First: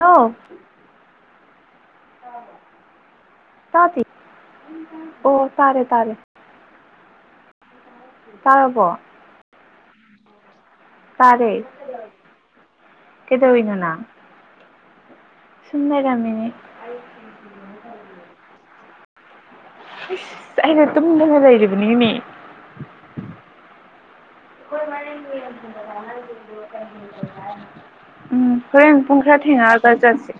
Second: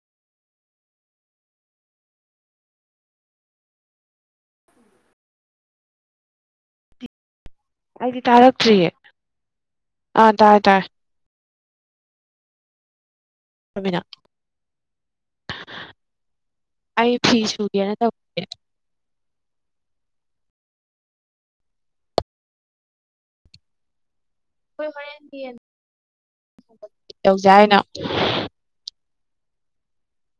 hello ꯇꯥꯇ ꯑꯣ ꯇꯔꯦ ꯇꯔꯦ ꯑꯩꯗꯤ ꯇꯥꯔꯛꯇ꯭ꯔꯤꯌꯦ ꯑꯥ ꯇꯥꯏ ꯇꯥꯏ ꯦ ꯀꯗꯣ ꯏꯅꯅ ꯃꯤꯅ ꯑꯩ ꯐꯤ ꯁꯨꯒꯦꯅ ꯇꯧꯒꯦ ꯏꯁꯁ ꯑꯩꯅ ꯇꯨꯝꯗꯅ ꯂꯩꯔꯤꯕꯅꯤꯅꯦ ꯑꯩꯈꯣꯏ ꯍꯣꯔꯦꯟ ꯌꯦꯟ ꯇꯧꯁꯦ ꯍꯥꯏꯅꯣ ꯎꯝ ꯍꯣꯏ ꯄꯨꯡꯈ꯭ꯔ ꯊꯦꯡꯉꯒꯖꯁꯤꯦ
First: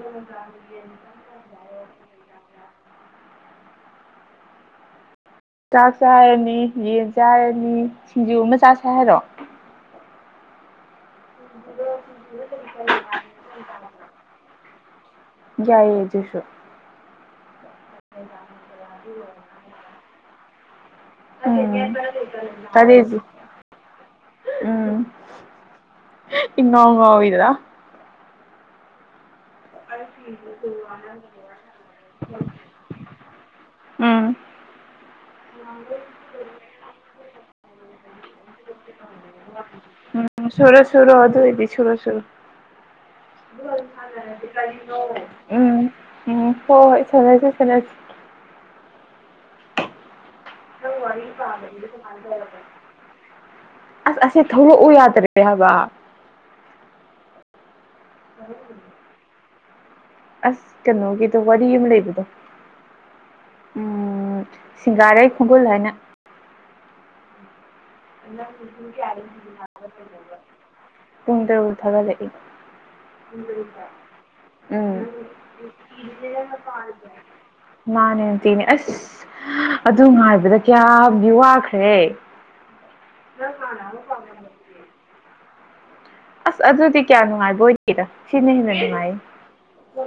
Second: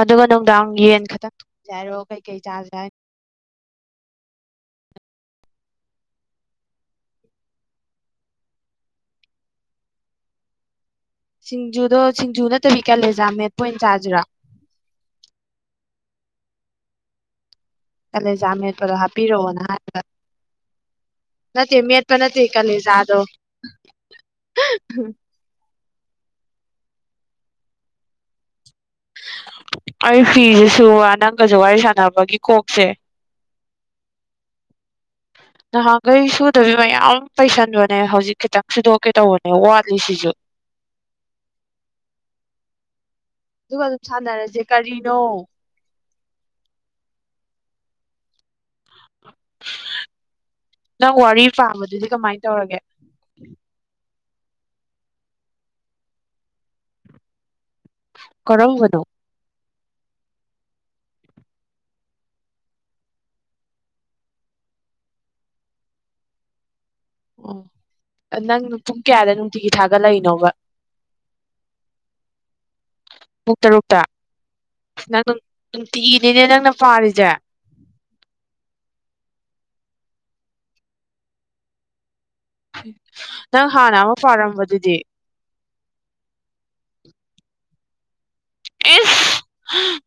ꯑꯗꯨꯒ ꯅꯨꯡꯗꯥꯡ ꯌꯦꯟ ꯈꯛꯇꯪ ꯊꯣꯡꯖꯦ ꯍꯥꯏꯔꯣ ꯀꯩꯀꯩ ꯆꯥꯥꯁ ꯌꯥꯥꯏ ꯆꯥꯛ ꯆꯥꯔꯅꯤ ꯌꯦꯟ ꯆꯥꯔꯅꯤ ꯁꯤꯡꯖꯨ ꯑꯃ ꯆꯥꯁꯦ ꯍꯥꯏꯔꯣ ꯁꯤꯡꯖꯨꯗꯣ ꯁꯤꯡꯖꯨ ꯅꯠꯇꯕꯤ ꯀꯌꯥꯂꯦꯖꯥ ꯃꯦꯠꯄꯟ ꯆꯥꯁꯤꯔꯥ ꯌꯥꯏꯌꯦ ꯑꯗꯨꯁꯨ ꯍꯂꯦ ꯖꯥꯃꯦꯠꯄꯗꯣ ꯍꯥꯞꯄꯤꯔꯛꯑꯣꯅ ꯍꯥꯏꯕ ꯅꯠꯇꯦ ꯃꯦꯠꯄ ꯅꯠꯇꯦ ꯎꯝꯗꯗꯤ ꯀꯥꯂꯦꯖꯥꯗꯣ ꯎꯝ ꯏꯉ ꯎꯉ ꯑꯣꯏꯣꯏꯗ ꯑꯩ ꯐꯤꯁꯤꯁꯨ ꯅꯪꯒꯁꯨ ꯋꯥꯔꯤ ꯁꯥꯟꯅꯕꯒꯤ ꯀꯣꯛꯁꯦ ꯎꯝ ꯅꯍꯥꯟꯈꯩ ꯁꯨꯗꯕꯤ ꯃꯌꯥꯝ ꯄꯩꯁꯟꯕꯅꯦ ꯍꯧꯖꯤꯛ ꯈꯤꯇꯪ ꯁꯨꯗꯣꯛꯀꯦ ꯇꯧꯕꯅꯦ ꯋꯥꯠꯂꯤ ꯁꯤꯁꯨ ꯝ ꯁꯣꯨꯔ ꯁꯨꯔ ꯑꯗꯨꯣ ꯏꯗꯤ ꯁꯨꯔ ꯁꯨꯔ ꯑꯗꯨꯒ ꯑꯗꯨꯝ ꯁꯥꯟꯅꯔꯁꯦ ꯀꯔꯤꯅꯣ ꯎꯝ ꯎꯝ ꯍꯣꯏꯣꯏ ꯁꯂ ꯈꯔ ꯅꯪ ꯋꯥꯔꯤ ꯄꯥꯝꯕꯗꯨꯗꯤ ꯀꯃꯥꯏ ꯇꯧꯔꯒꯦ ꯑꯁ ꯑꯁꯤꯦ ꯊꯧꯔ ꯎ ꯌꯥꯗ ꯔꯦ ꯍꯥꯏꯕ ꯀꯔꯝꯕꯅꯣ ꯀꯔ ꯑꯁ ꯀꯩꯅꯣꯒꯤꯗꯣ ꯋꯥꯔꯤ ꯑꯃ ꯂꯩꯕꯗꯣ ꯎꯝ ꯁꯤꯡꯒꯥꯔꯩ ꯀꯣꯡꯒꯜ ꯍꯥꯏꯅ ꯑꯣ ꯅꯪ ꯄꯨꯡ ꯀꯌꯥꯗ ꯅꯨꯡꯇꯤꯒꯤ ꯊꯥꯒꯠꯂꯛꯏꯅꯣꯕ ꯄꯨꯨꯡꯗꯔ ꯊꯒ ꯂꯩ ꯄꯨꯡ ꯇꯔꯨꯛꯇ ꯎꯝ ꯅꯪ ꯅꯨꯡ ꯅꯨꯡꯇꯤꯒꯤꯅꯤꯅꯦ ꯅꯪꯅ ꯄꯥꯔꯤꯁꯦ ꯅꯥꯟꯇꯅꯦ ꯑꯁ ꯑꯗꯨ ꯉꯥꯏꯕꯗ ꯀꯌꯥꯝꯗꯤ ꯋꯥꯈ꯭ꯔꯦ ꯅꯪ ꯍꯥꯟꯅ ꯑꯃ ꯄꯥꯔꯝꯕꯗꯨꯗꯤ ꯑꯁ ꯑꯗꯨꯗꯤ ꯀꯌꯥ ꯅꯨꯡꯉꯥꯏꯕ ꯑꯣꯏꯅꯤꯔ ꯁꯤꯅ ꯍꯦꯟꯅ ꯅꯨꯡꯉꯥꯏ ꯏꯁ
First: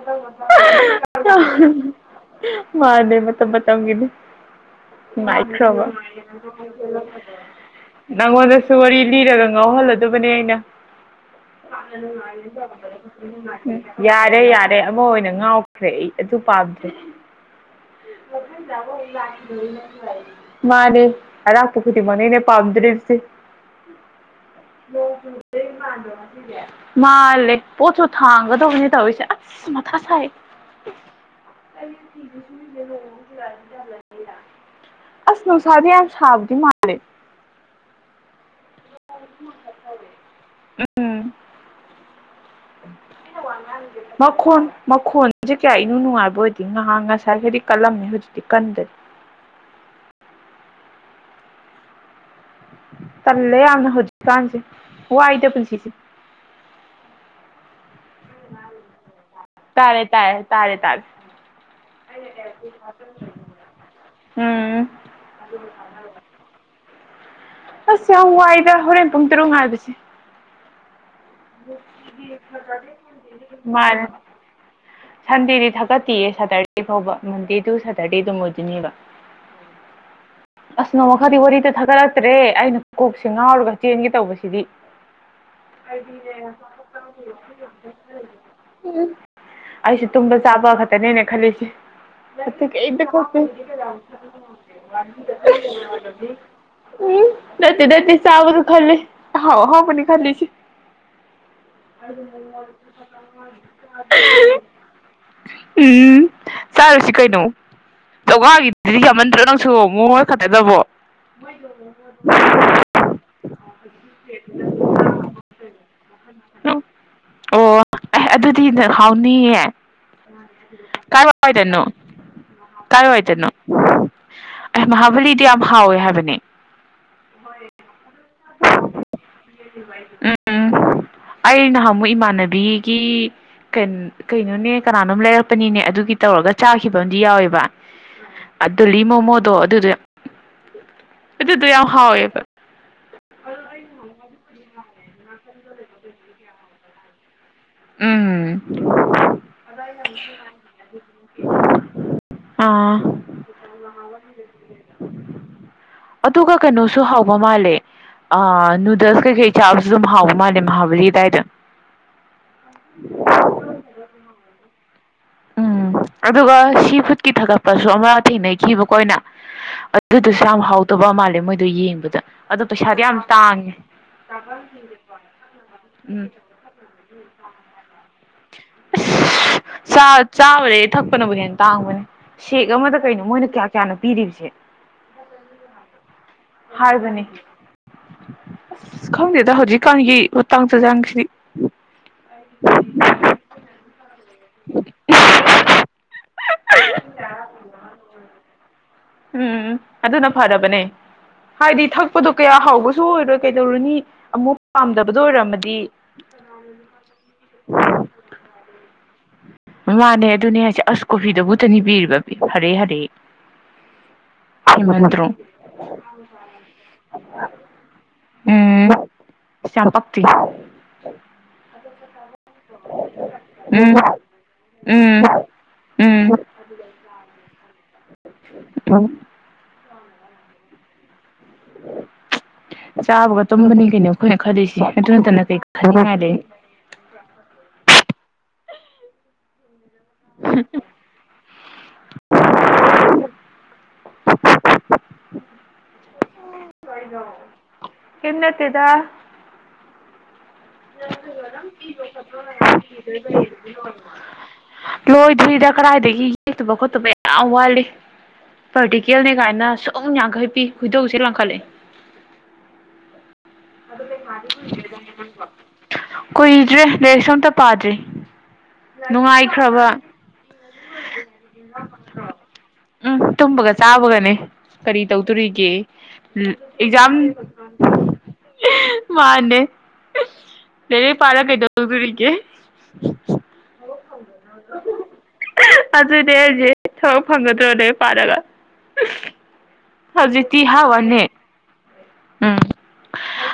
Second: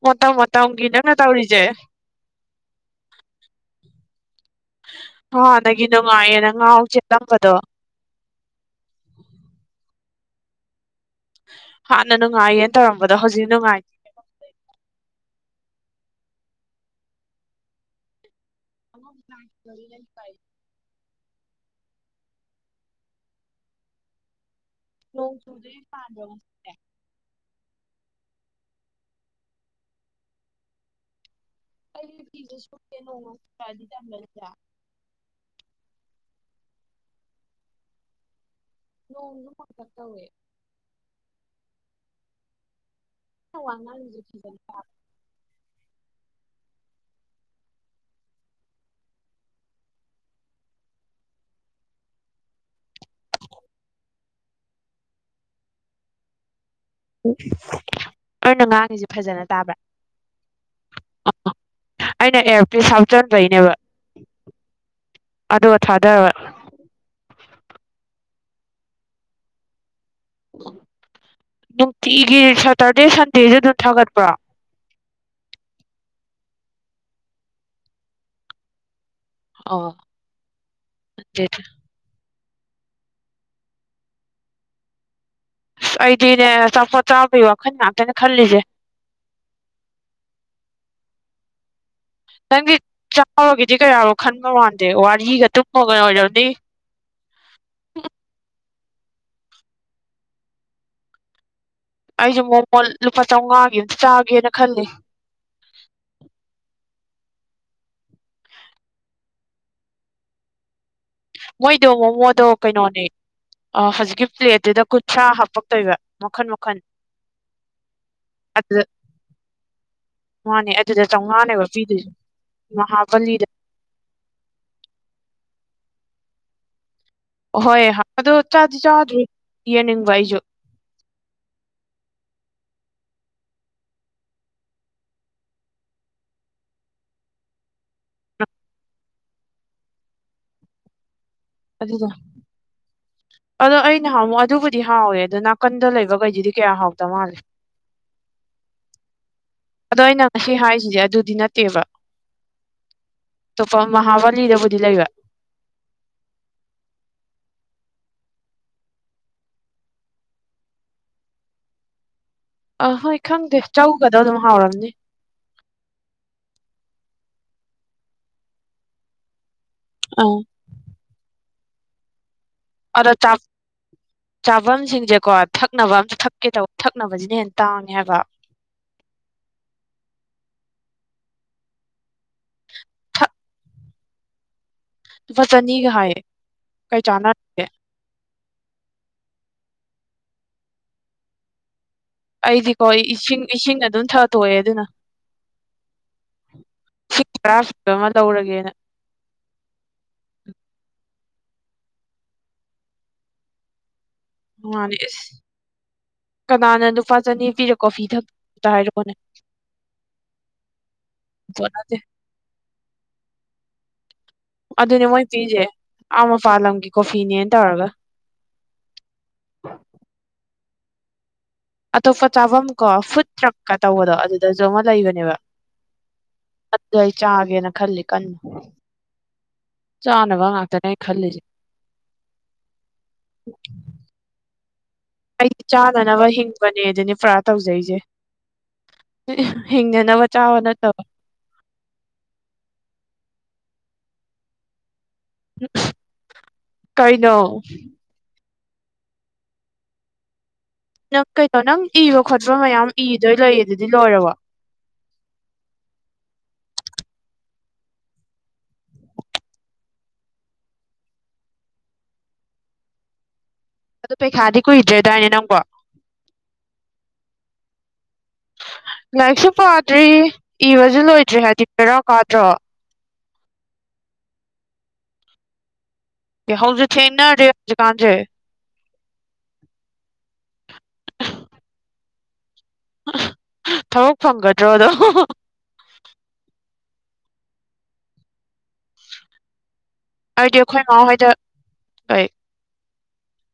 ꯃꯇꯝ ꯃꯇꯝꯒꯤ ꯅꯪꯅ ꯇꯧꯔꯤꯁꯦ ꯃꯥꯅꯦ ꯃꯇꯝ ꯃꯇꯝꯒꯤꯅꯤ ꯏ ꯁꯕ ꯍꯥꯟꯅꯒꯤ ꯅꯨꯡꯉꯥꯏꯌꯦꯅ ꯉꯥꯎ ꯆꯦꯜꯂꯝꯕꯗꯣ ꯅꯪꯉꯣꯟꯗꯁꯨ ꯋꯥꯔꯤ ꯂꯤꯔꯒ ꯉꯥꯎꯍꯜꯂꯗꯕꯅꯦ ꯑꯩꯅ ꯍꯥꯟꯅ ꯅꯨꯡꯉꯥꯏꯌꯦꯅ ꯇꯧꯔꯝꯕꯗꯣ ꯍꯧꯖꯤꯛ ꯅꯨꯡꯉꯥꯏ ꯎꯝ ꯌꯥꯔꯦ ꯌꯥꯔꯦ ꯑꯃ ꯑꯣꯏꯅ ꯉꯥꯎꯈ꯭ꯔꯦ ꯑꯩ ꯑꯗꯨ ꯄꯥꯗ꯭ꯔꯦ ꯃꯥꯅꯦꯦ ꯑꯗꯄꯣ ꯈꯗꯤ ꯃꯅꯅꯦ ꯄꯥꯝꯗ꯭ꯔꯔꯤꯁꯤꯦ ꯅꯣꯡ ꯆꯨꯗꯣꯏ ꯃꯥꯟꯕ꯭ꯔꯣ ꯉꯁꯤꯁꯦ ꯃꯥꯂ ꯄꯣꯠꯁꯨ ꯊꯥꯡꯒꯗꯕꯅꯤ ꯇꯧꯔꯤꯁꯦ ꯑꯁ ꯃꯊꯥ ꯁꯥꯏ ꯑꯩꯗꯤ ꯐꯤꯁꯦ ꯁꯨꯒꯦ ꯅꯣꯡ ꯃꯪꯉꯛꯑꯗꯤ ꯇꯟꯕꯁꯤꯗ [unintelligible] ꯁꯗꯤ ꯑꯟꯁꯕꯗꯤ ꯃꯦ ꯅꯣꯡꯁꯨ ꯃꯇ ꯇꯧꯋꯦ ꯑꯩꯅ ꯋꯥ ꯉꯥꯡꯉꯤꯁꯦ ꯃꯈꯨꯟ ꯃꯈꯨꯟꯦ ꯀꯌꯥ ꯀꯅꯨ ꯅꯨꯡꯉꯥꯏꯕ ꯑꯣꯏꯗꯤ ꯉꯍꯥꯛ ꯉꯁꯥꯏ ꯍꯥꯏꯗꯤ ꯀꯜꯂꯝꯃꯦ ꯍꯧꯖꯤꯛꯇꯤ ꯀꯟꯗꯔꯤꯦ ꯇꯜꯂꯦ ꯌꯥꯝꯅ ꯍꯧꯖꯤꯀꯥꯟꯁꯦ ꯍ ꯑꯏꯗ ꯄꯨꯂꯤꯁꯤꯁꯤꯦ ꯑꯔꯅ ꯉꯥꯡꯉꯤꯁ ꯐꯖꯅ ꯇꯥꯕ꯭ꯔꯥ ꯇꯥꯔꯦ ꯇꯥꯔꯦ ꯇꯥꯔꯦ ꯇꯥꯔꯦ ꯑꯩꯅ ꯑꯦꯐ ꯄꯤ ꯁꯥꯎꯆꯟꯕꯩꯅꯦꯕ ꯎꯝ ꯑꯗꯣ ꯊꯥꯗꯕ ꯑꯁ ꯌꯥꯝ ꯋꯥꯏꯗ ꯍꯣꯔꯦꯟ ꯄꯨꯡ ꯇꯔꯨꯛ ꯍꯥꯏꯕꯁꯦ ꯅꯨꯡꯇꯤꯒꯤ ꯁꯇꯔꯗꯦ ꯁꯟꯗꯦꯗꯨ ꯑꯗꯨꯝ ꯃꯥꯅꯦ ꯊꯥꯒꯠꯄ꯭ꯔꯥ ꯁꯟꯗꯦꯗꯤ ꯊꯥꯒꯠꯇꯤꯌꯦ ꯁꯇꯔꯗꯦ ꯐꯥꯎꯕ ꯃꯟꯗꯦ ꯇꯨ ꯁꯦꯇꯔꯗꯦ ꯑꯗꯨꯝ ꯑꯣꯏꯗꯣꯏꯅꯦꯕ ꯑ ꯑꯁ ꯅꯣꯡꯃ ꯈꯔꯗꯤ ꯋꯥꯔꯤꯗ ꯊꯥꯒꯠꯂꯛꯇ꯭ꯔꯦ ꯑꯩꯅ ꯀꯣꯛꯁꯦ ꯉꯥꯎꯔꯒ ꯆꯦꯟꯒꯦ ꯇꯧꯕꯁꯤꯗꯤ ꯑꯁ ꯑꯩꯗꯤꯅꯦ ꯑꯆꯥꯄꯣꯠ ꯆꯥꯕꯒꯤ ꯋꯥꯈꯜ ꯉꯥꯛꯇꯅꯦ ꯈꯜꯂꯤꯁꯦ [unintelligible] ꯎꯝ ꯑꯩꯁꯦ ꯇꯨꯝꯕ ꯆꯥꯕ ꯈꯛꯇꯅꯦꯅ ꯈꯜꯂꯤꯁꯦ ꯅꯪꯗꯤ ꯏꯕ ꯆꯥꯎꯔꯒꯤꯗꯤ ꯀꯌꯥꯔꯣ ꯈꯟꯕ ꯃꯥꯟꯗꯦ ꯍ ꯋꯥꯔꯤꯒ ꯇꯨꯝꯃꯒ ꯑꯣꯏꯔꯝꯅꯤ ꯎꯝ ꯗꯠꯇ ꯗꯠꯇ ꯁꯕ ꯈꯜꯂꯤ ꯍꯥꯎ ꯍꯥꯎꯕꯅꯤ ꯈꯜꯂꯤꯁꯤ ꯑꯩꯁꯨ ꯃꯣꯃꯣ ꯂꯨꯄꯥ ꯆꯥꯝꯃꯉꯥꯒꯤ ꯑꯝꯇ ꯆꯥꯒꯦꯅ ꯑ ꯈꯜꯂꯤ ꯎꯝ ꯆꯔꯁꯤ ꯀꯩꯅꯣ ꯆꯥꯎꯉꯥꯒꯤꯗꯤ ꯌꯥꯝꯃꯟꯗ꯭ꯔꯣ ꯅꯪꯁꯨ ꯃꯣ ꯍꯣꯏ ꯈꯛꯇꯗꯕꯣ ꯃꯣꯏꯗꯣ ꯃꯣꯃꯣꯗꯣ ꯀꯩꯅꯣꯅꯦ ꯑ ꯍꯧꯖꯤꯛꯀꯤ ꯄ꯭ꯂꯦꯠꯇꯨꯗ ꯀꯨꯟꯊ꯭ꯔꯥ ꯍꯥꯞꯄꯛꯇꯣꯏꯕ ꯃꯈꯟ ꯃꯈꯟ ꯑꯣ ꯑꯩ ꯑꯗꯨꯗꯤ ꯑꯗꯨꯗ ꯅꯔꯍꯥꯎꯅꯤꯌꯦ ꯃꯥꯅꯦ ꯑꯗꯨꯗ ꯀꯥꯏ ꯋꯥ ꯆꯥꯝꯃꯉꯥꯅꯦꯕ ꯇꯅꯣ ꯄꯤꯗꯣꯏꯁꯦ ꯀꯥꯏ ꯑꯣꯏꯏ ꯃꯍꯥꯕꯂꯤꯗ ꯇꯅꯣ ꯑꯩ ꯃꯍꯥꯕꯂꯤꯗꯤ ꯌꯥꯝ ꯍꯥꯎꯋꯦ ꯍꯥꯏꯕꯅꯤ ꯍꯣꯏ ꯑꯗꯣ ꯆꯥꯗꯤ ꯆꯥꯗ ꯌꯦꯅꯤꯡ ꯋꯥꯏꯁꯨ ꯎꯝ ꯑꯩ ꯅꯍꯥꯟ ꯑꯃꯨꯛ ꯏꯃꯥꯟꯅꯕꯤ ꯀ ꯀꯩꯅꯣꯅꯦ ꯀꯅꯥꯅꯣꯝ ꯂꯩꯔꯛꯄꯅꯤꯅꯦ ꯑꯗꯨꯒꯤ ꯇꯧꯔꯒ ꯆꯥꯈꯤꯕ ꯑ ꯑꯃꯗꯤ ꯌꯥꯎꯋꯦꯕ ꯑꯗꯨꯗ ꯂꯤꯃꯣ ꯃꯣꯗꯣ ꯑꯗꯨꯗ ꯑꯗꯨꯗ ꯑꯗꯣ ꯑꯩꯅ ꯍꯝꯃꯣ ꯑꯗꯨꯕꯨꯗꯤ ꯗꯤ ꯍꯥꯎꯋꯦ ꯑꯗꯣ ꯅꯥꯀꯟꯗ ꯂꯩꯕꯈꯩꯗꯨꯗꯤ ꯀꯌꯥ ꯍꯥꯎꯗ ꯃꯥꯜꯂꯦ ꯎꯝ ꯑꯗꯣ ꯑꯩꯅ ꯉꯁꯤ ꯍꯥꯏꯔꯤꯁꯤꯁꯦ ꯑꯗꯨꯗꯤ ꯅꯠꯇꯦꯕ ꯑꯥ ꯑꯇꯣꯞꯄ ꯃꯍꯍꯥꯕꯂꯤꯗꯕꯨꯗꯤ ꯂꯩꯕ ꯑꯗꯨꯒ ꯀꯩꯅꯣꯁꯨ ꯍꯥꯎꯕ ꯃꯥꯜꯂꯦ ꯑ ꯅꯨꯗꯜꯁ ꯀꯩꯀꯩ ꯆꯥꯕꯁꯨ ꯑꯗꯨꯝ ꯍꯥꯎꯕ ꯃꯥꯜꯂꯦ ꯃꯍꯥꯎꯕꯔꯤ ꯑꯗꯨꯗꯥꯏꯗ ꯑ ꯍꯣꯏ ꯈꯪꯗꯦ ꯆꯒꯗ ꯑꯗꯨꯝ ꯍꯥꯎꯔꯝꯅꯤ ꯎꯝ ꯑꯗꯨꯒ ꯁꯤ ꯐꯨꯠꯀꯤ ꯊꯥꯒꯠꯄꯁꯨ ꯑꯃ ꯊꯦꯡꯅꯈꯤꯕꯀꯣ ꯑꯣꯏꯅ ꯑꯥ ꯑꯗꯨꯗꯨꯁꯨ ꯌꯥꯝ ꯍꯥꯎꯇꯕ ꯃꯥꯜꯂꯦ ꯃꯣꯏꯗ ꯌꯦꯡꯕꯗ ꯄꯩꯁꯥꯗꯤ ꯑꯗꯣ ꯌꯥꯝ ꯇꯥꯡꯉꯦ ꯆꯥꯐꯝꯁꯤꯡꯁꯦꯀꯣ ꯊꯛꯅꯕ ꯑꯝꯇ ꯎꯝ ꯊꯛꯀꯦ ꯇꯧꯕ ꯊꯛꯅꯕꯁꯤꯅ ꯍꯦꯟꯅ ꯇꯥꯡꯉ ꯍꯥꯏꯕ ꯑꯁ ꯆꯥꯕꯗꯒꯤ ꯊꯛꯄꯅꯕꯨ ꯍꯦꯟꯅ ꯇꯥꯡꯕꯅꯦ ꯁꯦꯛ ꯑꯃꯗ ꯀꯩꯅꯣ ꯊꯛ ꯃꯣꯏꯅ ꯀꯌꯥ ꯀꯌꯥꯅꯣ ꯄꯤꯔꯤꯕꯁꯦ ꯂꯨꯄꯥ ꯆꯅꯤꯒ ꯍꯥꯏꯌꯦ ꯀꯩ ꯍꯥꯏꯕꯅꯦ ꯆꯥꯟꯅꯔꯒꯦ ꯑꯁ ꯈꯪꯗꯦꯗ ꯍꯧꯖꯤꯛ ꯈꯪꯉ ꯇꯥꯡꯗ ꯆꯪꯁꯤꯗꯤ ꯑꯩꯗꯤꯀꯣ ꯏꯁꯤꯡ ꯏꯁꯤꯡ ꯑꯗꯨꯝ ꯊꯥꯠꯇꯣꯛꯑꯦ ꯑꯗꯨꯅ ꯁꯤ ꯈꯔ ꯐꯤꯕ ꯑꯃ ꯇꯧꯔꯒꯦꯅ ꯎꯝ ꯑꯗꯨꯅ ꯐꯔꯕꯅꯦ ꯍꯥꯏꯗꯤ ꯊꯛꯄꯗꯣ ꯀꯌꯥ ꯍꯥꯎꯕꯁꯨ ꯑꯣꯏꯔꯣꯏ ꯀꯩꯗꯧꯔꯨꯅꯤ ꯑꯃꯨꯛ ꯃꯥꯅꯦ ꯄꯥꯝꯗꯕꯗꯣ ꯏꯁ ꯑꯣꯏꯔꯝꯃꯗꯤ ꯀꯅꯥꯅ ꯅꯨꯄꯥ ꯆꯅꯤ ꯄꯤꯔꯛꯀꯣ ꯐꯤ ꯊ ꯑꯝꯇ ꯍꯥꯏꯔꯛꯣꯅꯦ ꯃꯃꯥꯅꯦ ꯑꯗꯨꯅꯦ ꯍꯥꯏꯁꯦ ꯑꯁ ꯄꯣꯠ ꯀꯣꯐꯤꯗꯕꯨꯠꯇꯅꯤ ꯅꯠꯇꯦ ꯄꯤꯔꯤꯕ ꯐꯔꯦ ꯐꯔꯦ ꯑꯗꯨꯅꯦ ꯃꯣꯏ ꯄꯤꯁꯦ ꯑꯥ ꯃꯄꯥꯥꯟ ꯂꯝꯒꯤ ꯀꯣꯐꯤꯅꯦꯅ ꯇꯧꯔꯒ ꯎꯝ ꯆꯝꯄꯤ ꯑꯇꯣꯞꯄ ꯆꯥꯐꯝ ꯀꯣ ꯐꯨꯠ ꯇ꯭ꯔꯛꯀ ꯎꯝ ꯇꯧꯕꯗꯣ ꯑꯗꯨꯗꯁꯨ ꯑꯃ ꯎꯝ ꯂꯩꯕꯅꯦꯕ ꯎꯝ ꯑꯗꯨ ꯑꯩ ꯆꯥꯒꯦꯅ ꯈꯜꯂꯤ ꯀꯟꯅꯨ ꯆꯥꯅꯕ ꯉꯥꯛꯇꯅꯦ ꯈꯜꯂꯤꯁꯦ ꯆꯥꯕꯒ ꯇꯨꯝꯒꯅꯤ ꯀꯩꯅꯣ ꯑꯩꯈꯣꯏꯅ ꯈꯗꯁꯤ ꯑꯩꯗꯤ ꯆꯥꯅꯅꯕ ꯍꯤꯡꯕꯅꯦꯗꯅꯤ ꯄꯨꯔꯥ ꯇꯧꯖꯩꯁꯦ ꯍꯤꯡꯅꯅꯕ ꯆꯥꯕ ꯅꯠꯇꯕ ꯀꯥꯏꯅ ꯇꯗ ꯅꯪ ꯀꯩꯅꯣ ꯅꯪ ꯏꯕ ꯈꯣꯠꯄ ꯃꯌꯥꯝ ꯏꯗꯣꯏ ꯂꯩꯌꯦ ꯑꯗꯨꯗꯤ ꯂꯣꯏꯔꯕ ꯂꯣꯏꯗ꯭ꯣꯏꯔꯤꯗ ꯀꯗꯥꯏꯗꯒꯤ ꯌꯦꯛꯇꯕ ꯈꯣꯠꯇꯕ ꯌꯥꯝ ꯋꯥꯠꯂꯤ ꯄꯔꯇꯤꯀꯦꯜꯅꯤ ꯀꯥꯏꯅ ꯁꯨꯝ ꯌꯥꯡꯈꯩ ꯄꯤ ꯈꯣꯏꯗꯧꯁꯦ ꯂꯥꯡꯈꯠꯂ [unintelligible] [inaudible] ꯑꯗꯨ ꯄꯩꯈꯥꯗꯤ ꯀꯨꯏꯗ꯭ꯔꯦꯗꯥꯏꯅꯦ ꯅꯪꯕꯣ ꯀꯨꯏꯗ꯭ꯔꯦ ꯂꯔꯤꯁꯣꯝꯇ ꯄꯥꯗ꯭ꯔꯤ ꯂꯥꯏꯔꯤꯛꯁꯨ ꯅꯨꯡꯉꯥꯏꯈ꯭ꯔꯕ ꯄꯥꯗ꯭ꯔꯤ ꯏꯕꯁꯨ ꯂꯣꯏꯗ꯭ꯔꯔꯤ ꯍꯥꯏꯗꯤ ꯄꯦꯔꯥ ꯀꯥꯗ꯭ꯔꯣ ꯎꯝ ꯇꯨꯝꯕꯒ ꯆꯥꯕꯒꯅꯦ ꯀꯔꯤ ꯇꯧꯗꯣꯔꯤꯒꯦ ꯎꯝ ꯌꯥꯍꯧꯁꯨ ꯑꯦꯛꯖꯝ ꯊꯦꯡꯅꯔꯦ ꯍꯧꯖꯤꯛꯀꯥꯟꯁꯦ ꯃꯥꯦ ꯂꯩꯔ ꯄꯥꯔ ꯀꯩꯇꯣꯦ ꯊꯕꯛ ꯐꯪꯒꯗ꯭ꯔꯣꯗꯣ ꯑꯗꯨꯏꯗꯤ ꯑꯩꯁꯦ ꯊꯕꯛ ꯐꯪꯒꯗ꯭ꯔꯣꯅꯦ ꯄꯥꯜꯂꯒ ꯑꯗꯨꯗꯤ ꯑꯩꯈꯣꯏꯃꯥꯎ ꯍꯣꯏꯗ ꯀ ꯎꯝ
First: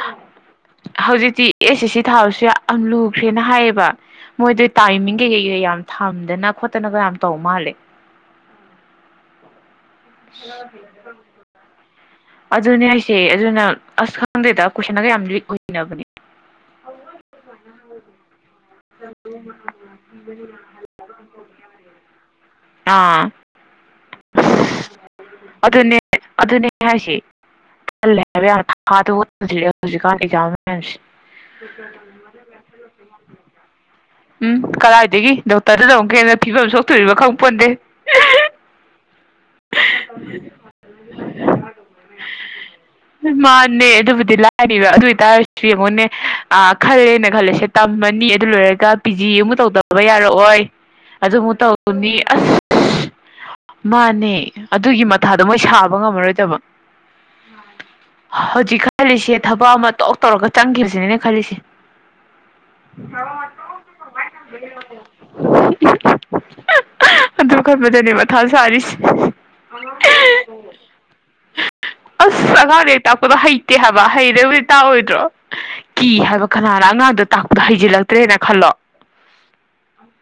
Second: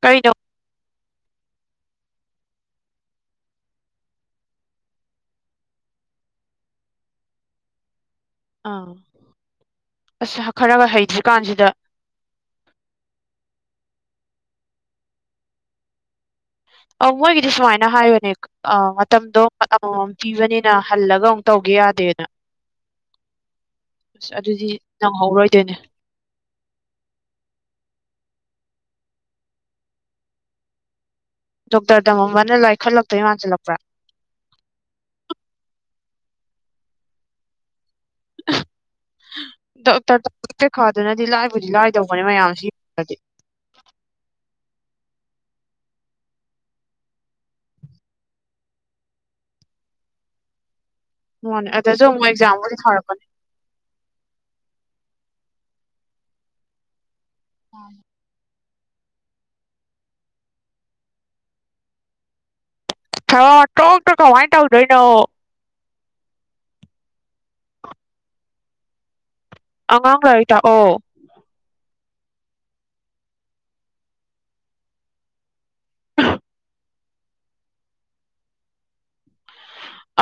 ꯀꯔꯤꯅꯣ ꯍꯧꯖꯤꯛꯇꯤ ꯑꯦ ꯁꯤ ꯁꯤ ꯊꯥꯕꯁꯨ ꯌꯥꯝ ꯌꯥꯝ ꯂꯨꯈ꯭ꯔꯦꯅ ꯍꯥꯏꯌꯦꯕ ꯃꯣꯏꯗ ꯇꯥꯏꯃꯤꯡ ꯀꯩꯀꯩꯀꯩ ꯌꯥꯝ ꯊꯝꯗꯅ ꯈꯣꯠꯇꯅꯒ ꯌꯥꯝ ꯇꯧ ꯃꯥꯜꯂꯦ ꯑꯥ ꯑꯁ ꯈꯔꯒ ꯍꯩꯇ꯭ꯔꯤꯀꯥꯟꯁꯤꯗ ꯑꯗꯨꯅꯦ ꯍꯥꯏꯁꯦ ꯑꯗꯨꯅ ꯑꯁ ꯈꯪꯗꯦꯗ ꯀꯣꯏꯁꯟꯒ ꯌꯥꯝ ꯂꯤꯋꯛ ꯑꯣꯏꯟꯅꯕꯅꯦ ꯑ ꯃꯣꯏꯒꯤꯗꯤ ꯁꯨꯃꯥꯏꯅ ꯍꯥꯏꯌꯨꯅꯦ ꯑ ꯃꯇꯝꯗꯣ ꯑꯃꯃꯝ ꯄꯤꯕꯅꯤꯅ ꯍꯜꯂꯒ ꯑꯃꯨꯛ ꯇꯧꯒꯦ ꯌꯥꯗꯦꯗ ꯑꯥ [inaudible] ꯑꯁ ꯑꯗꯨꯗꯤ ꯅꯪꯍꯧꯔꯣꯏꯗꯣꯏꯅꯦ ꯍꯥꯏꯁ ꯈꯜꯂꯦ ꯍꯥꯏꯕ ꯌꯥ ꯊꯥꯥꯗ ꯇꯁꯤꯜꯂꯦ ꯍꯧꯖꯤꯛꯀꯥꯟ ꯑꯦꯛꯖꯥꯝ ꯃꯌꯥꯝꯁꯦ ꯗꯣꯛꯇꯔ ꯇꯝꯃꯝꯕꯅ ꯂꯥꯏꯈꯠꯂꯛꯇꯣꯏ ꯃꯥꯟꯁꯤꯜꯂꯛꯄ꯭ꯔꯥ [unintelligible] [inaudible] ꯎꯝ ꯀꯗꯥꯏꯗꯒꯤ ꯗꯣꯛꯇꯔꯗꯨꯗ ꯑꯃꯨꯛꯀ ꯍꯦꯟꯅ ꯐꯤꯕꯝ ꯁꯣꯛꯇꯣꯔꯤꯕꯅꯣ ꯈꯪ ꯄꯣꯟꯗꯦ [unintelligible] [inaudible] ꯗꯣꯛꯇꯔ ꯄꯩꯈꯥꯗꯨꯅꯗꯤ ꯂꯥꯏꯕꯨꯗꯤ ꯂꯥꯏꯗꯧꯕꯅꯦ ꯃꯌꯥꯝꯁꯤ ꯌꯦꯡꯗꯤ ꯑꯦ ꯑꯗꯨꯕꯨꯗꯤ ꯂꯥꯏꯔꯤꯕ ꯍꯥꯏꯇꯥꯔꯁꯨ ꯌꯦꯡꯉꯣꯟꯅꯦ ꯈꯜꯂꯦꯅ ꯈꯜꯂꯁꯦ ꯇꯝꯃꯅꯤ ꯑꯗꯨ ꯂꯣꯏꯔꯒ ꯄꯤ ꯖꯤ ꯑꯃꯨꯛ ꯇꯧꯗꯕ ꯌꯥꯔꯦ ꯍꯥꯏꯔꯛꯑꯣꯏ ꯑꯗꯨꯃꯨꯛ ꯃꯥꯅꯦ ꯑꯗꯁꯨ ꯇꯧꯅꯤ ꯑꯃꯨꯛ ꯑꯁ ꯑꯦꯛꯖꯥꯝꯕꯨꯗꯤ ꯊꯥꯔꯛꯀꯅꯤ ꯃꯥꯅꯦ ꯑꯗꯨꯒꯤ ꯃꯊꯥꯗꯣ ꯃꯣꯏ ꯁꯥꯕ ꯉꯝꯃꯔꯣꯏꯗꯕ ꯍ [unintelligible] [inaudible] ꯍꯧꯖꯤꯛ ꯈꯜꯂꯤꯁꯦ ꯊꯕꯛ ꯑꯃ ꯇꯣꯛ ꯇꯧꯔꯒ ꯆꯪꯈꯤꯕꯁꯤꯅꯦꯅ ꯈꯜꯂꯤꯁꯦ ꯍ ꯊꯥꯔꯛꯑꯣ ꯇꯣꯛꯇ ꯀꯃꯥꯏꯅ ꯇꯧꯗꯣꯏꯅꯣ [unintelligible] [inaudible] ꯑꯗꯨ ꯈꯟꯄꯗꯅꯦ ꯃꯊꯥ ꯁꯥꯔꯤꯁꯦ [unintelligible] ꯑꯉꯥꯡ ꯂꯥꯏꯔꯤꯛ ꯇꯥꯛꯑꯣ [inaudible] ꯑꯁ ꯑꯉꯥꯡꯗ ꯍꯦꯛ ꯇꯥꯛꯄꯗꯣ ꯍꯩꯇꯦ ꯍꯥꯏꯕ ꯍꯩꯗꯤꯕꯨꯗꯤ ꯇꯥꯛꯑꯣꯏꯗ꯭ꯔꯣ ꯀꯤ ꯍꯥꯏꯕ ꯀꯅꯥꯅ ꯑꯉꯥꯡꯗꯣ ꯇꯥꯛꯄꯗ ꯍꯩꯖꯤꯜꯂꯛꯇ꯭ꯔꯦꯅ ꯈꯜꯂꯣ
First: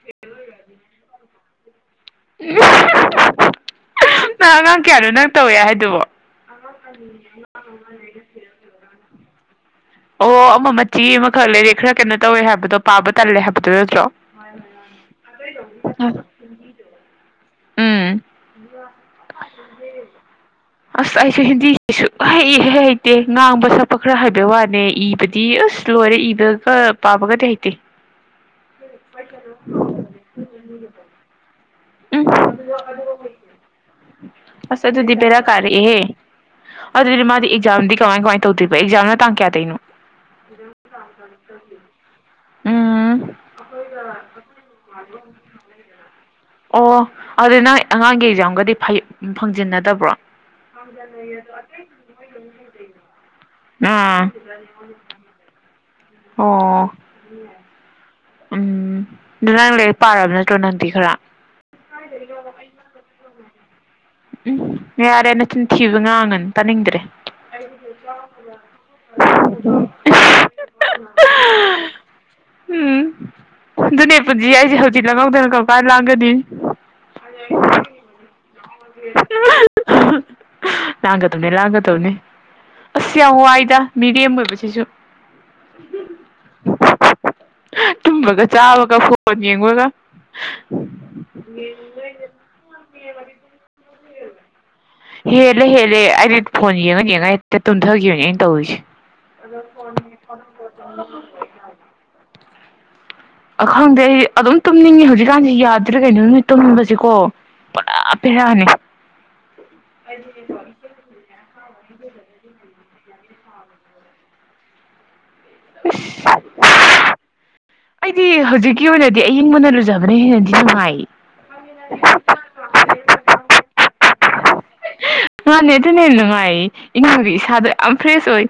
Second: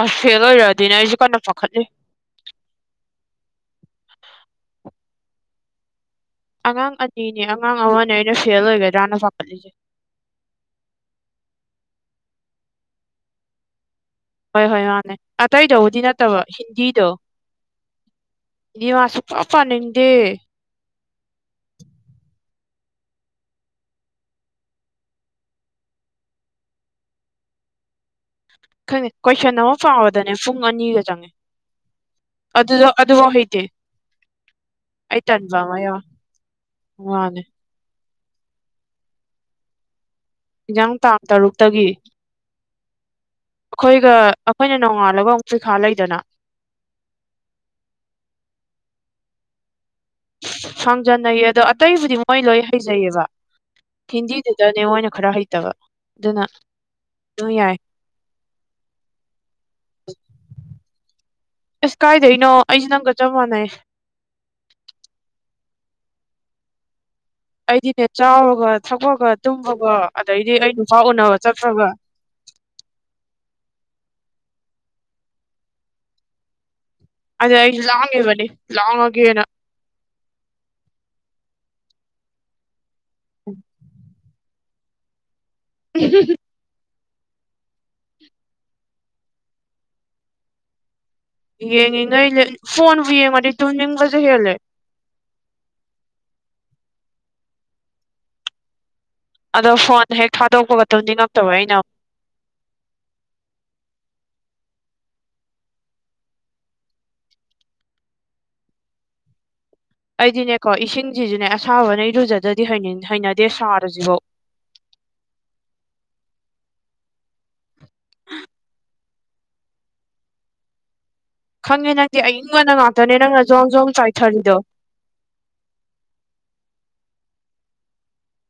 ꯑꯁ ꯐꯦꯜ ꯑꯣꯏꯔꯗꯤꯅꯦ ꯑꯩꯁꯤ ꯀꯥꯟꯅ ꯄꯥꯈꯠꯗꯤꯦ ꯅꯪ ꯑꯉꯥꯡ ꯀꯌꯥꯅꯣ ꯅꯪ ꯇꯧꯋꯦ ꯍꯥꯏꯗꯨꯕꯣ ꯑꯉꯥꯡ ꯑꯅꯤꯅꯦ ꯑꯉꯥꯡ ꯑꯃꯅꯦ ꯑꯩꯅ ꯐꯦꯜ ꯑꯣꯏꯒꯗ꯭ꯔꯥꯅ ꯐꯥꯈꯠꯂꯤꯁꯦ ꯑꯣ ꯑꯃ ꯃꯆꯤ ꯑꯃꯈꯛ ꯂꯩꯔꯦ ꯈꯔ ꯀꯩꯅꯣ ꯇꯧꯋꯦ ꯍꯥꯏꯕꯗꯣ ꯄꯥꯕ ꯇꯜꯂꯦ ꯍꯥꯏꯕꯗꯣ ꯅꯠꯇ꯭ꯔꯣ ꯍꯣꯏ ꯍꯣꯏ ꯃꯥꯅꯦ ꯑꯇꯩꯗꯕꯨꯗꯤ ꯅꯠꯇꯕ ꯍꯤꯟꯗꯤꯗꯣ ꯎꯝ ꯍꯤꯟꯗꯤ ꯃꯥ ꯁꯨꯡꯄꯥ ꯄꯥꯅꯤꯡꯗꯦ ꯑꯁ ꯑꯩꯁꯨ ꯍꯤꯟꯗꯤꯁꯤꯁꯨ ꯏꯍꯦ ꯍꯩꯇꯦ ꯉꯥꯡꯕ ꯁꯛꯄ ꯈꯔ ꯍꯥꯏꯕꯩ ꯋꯥꯅꯦ ꯏꯕꯗꯤ ꯑꯁ ꯂꯣꯏꯔꯦ ꯏꯕꯒ ꯄꯥꯕꯒꯗꯤ ꯍꯩꯇꯦ ꯑꯣꯦ ꯈꯪꯉꯦ ꯀꯣꯏꯁꯟ ꯑꯃ ꯄꯥꯎꯕꯗꯅꯦ ꯄꯨꯡ ꯑꯅꯤꯒ ꯆꯪꯉꯦ ꯎꯝ ꯑꯗꯨꯗ ꯑꯗꯨꯐꯥꯎ ꯍꯩꯇꯦ ꯑꯁ ꯑꯗꯨꯗꯤ ꯑꯩ ꯄꯦꯔꯥ ꯇꯟꯕ ꯑꯃ ꯀꯔꯦꯍꯦ ꯌꯥꯎꯋꯦ ꯑꯗꯨ ꯑꯗꯨꯗꯤ ꯃꯥꯅꯦ ꯃꯥꯗꯤ ꯑꯦꯛꯖꯥꯝ ꯗꯤ ꯀꯃꯥꯏ ꯀꯃꯥꯏ ꯇꯧꯗꯣꯏꯔꯤꯕ ꯑꯦꯛꯖꯥꯝꯅ ꯇꯥꯡ ꯀꯌꯥꯗꯩꯅꯣ ꯍꯟꯖꯥꯡ ꯇꯥꯡ ꯇꯔꯨꯛꯇꯒꯤ ꯎꯝ ꯑꯩꯈꯣꯏꯒ ꯑꯩꯈꯣꯏꯅ ꯅꯣꯡꯉꯥꯜꯂꯒ ꯑꯃꯨꯛꯁꯨꯨ ꯈꯥ ꯂꯩꯗꯅ ꯑꯣ ꯑꯗꯨ ꯅꯪ ꯑꯉꯥꯡꯒꯤ ꯑꯦꯛꯖꯥꯝꯒꯗꯤꯩ ꯐꯪꯖꯤꯟꯅꯗ ꯍꯪꯖꯅꯩꯌꯦ ꯑꯗꯣ ꯑꯇꯩꯕꯨꯗꯤ ꯃꯣꯏ ꯂꯣꯏ ꯍꯩꯖꯩꯌꯦꯕ ꯑꯥ ꯍꯤꯟꯗꯤꯗꯨꯗꯅꯦꯉꯣꯏꯅ ꯈꯔ ꯍꯩꯇꯕ ꯑꯗꯨꯅ ꯑꯣ ꯑꯗꯨꯝ ꯌꯥꯏ ꯎꯝ ꯅꯪ ꯂꯩ ꯄꯥꯔꯅ ꯇ ꯅꯪ ꯈꯔ ꯑꯁ ꯀꯥꯏꯗꯣꯏꯩꯅꯣ ꯑꯩꯁꯦ ꯅꯪꯒ ꯆꯞ ꯃꯥꯟꯅꯩ ꯎꯝ ꯌꯥꯔꯦꯅ ꯆꯤꯟꯊꯤꯕ ꯉꯥꯡꯉꯅ ꯇꯥꯅꯤꯡꯗ꯭ꯔꯦ [inaudible] ꯑꯩꯗꯤꯅꯦ ꯆꯥꯎꯔꯒ ꯊꯛꯄꯒ ꯇꯨꯝꯕꯒ ꯑꯗꯩꯗꯤ ꯑꯩ ꯅꯨꯄꯥ ꯎꯅꯕ ꯆꯠꯄꯒ ꯎꯝ ꯑꯗꯨꯅꯦ ꯄꯨꯟꯁꯤ ꯑꯩꯁꯦ ꯍꯧꯖꯤꯛ ꯂꯧꯪꯍꯧꯗꯅ ꯀꯛꯀꯥ ꯂꯥꯛꯑꯒꯗꯤ ꯑ ꯂꯥꯡꯒ ꯇꯧꯅꯦ ꯂꯥꯡꯒ ꯇꯧꯅꯤ ꯑꯁ ꯌꯥꯝ ꯋꯥꯏꯗ ꯃꯤꯔꯦꯝ ꯑꯣꯏꯕꯁꯤꯁꯨ ꯇꯨꯝꯕꯒ ꯆꯥꯕꯒ ꯐꯣꯟ ꯌꯦꯡꯕꯒ ꯌꯦꯡꯉꯉ ꯐꯣꯟꯕꯨ ꯌꯦꯡꯉꯗꯤ ꯇꯅꯤꯡꯕꯁꯨ ꯍꯦꯜꯂꯦ ꯍꯦꯜꯂꯦ ꯍꯦꯜꯂꯦ ꯑꯩꯗꯤ ꯐꯣꯟ ꯌꯦꯡꯉ ꯌꯦꯡꯉꯥꯏ ꯍꯦꯛꯇ ꯇꯨꯝꯊꯈꯤꯕꯅꯦ ꯑꯩꯅ ꯇꯧꯔꯤꯁꯦ ꯑꯗꯣ ꯐꯣꯟ ꯍꯦꯛ ꯊꯥꯗꯣꯛꯄꯒ ꯑꯗꯨꯝꯅꯤꯡꯉꯛꯇꯕ ꯑꯩꯅ ꯑ ꯈꯪꯗꯦ ꯑꯩ ꯑꯗꯨꯝ ꯇꯨꯝꯅꯤꯡꯉꯦ ꯍꯧꯖꯤꯛꯀꯥꯟꯁꯤ ꯌꯥꯗ꯭ꯔꯦ ꯀꯩꯅꯣ ꯅꯣꯏ ꯇꯨꯝꯅꯤꯡꯕꯕꯁꯤꯀꯣ ꯄꯨꯔ ꯄꯦꯔꯅꯤ ꯑꯩꯗꯤꯅꯦꯀꯣ ꯏꯁꯤꯡꯁꯤꯁꯨꯅꯦ ꯑꯁꯥꯕꯅꯩꯔꯨꯖꯗꯗꯤ ꯍꯥꯏꯩꯅꯤꯡꯉ ꯍꯩꯅꯗꯦ ꯁꯥꯔꯁꯤꯕꯣ [inaudible] ꯑꯩꯗꯤ ꯍꯧꯖꯤꯛꯀꯤ ꯑꯣꯏꯅꯗꯤ ꯑꯏꯤꯡꯕꯅ ꯂꯨꯖꯕꯅ ꯍꯦꯟꯅꯗꯤ ꯅꯨꯡꯉꯥꯏ ꯈꯪꯉꯦ ꯅꯪꯗꯤ ꯑꯌꯪ ꯉꯣꯟꯗ ꯉꯥꯛꯇꯅꯦ ꯅꯪ ꯑꯖꯣꯝꯖꯣꯝ ꯆꯥꯏꯊꯔꯤꯗꯣ ꯉꯥꯅꯦ ꯑꯗꯨꯅ ꯍꯦꯟꯅ ꯅꯨꯡꯉꯥꯏ ꯏꯉꯥꯒꯤ ꯏꯁꯥꯗꯣ ꯌꯥꯝ ꯐ꯭ꯔꯦꯁ ꯑꯣꯏ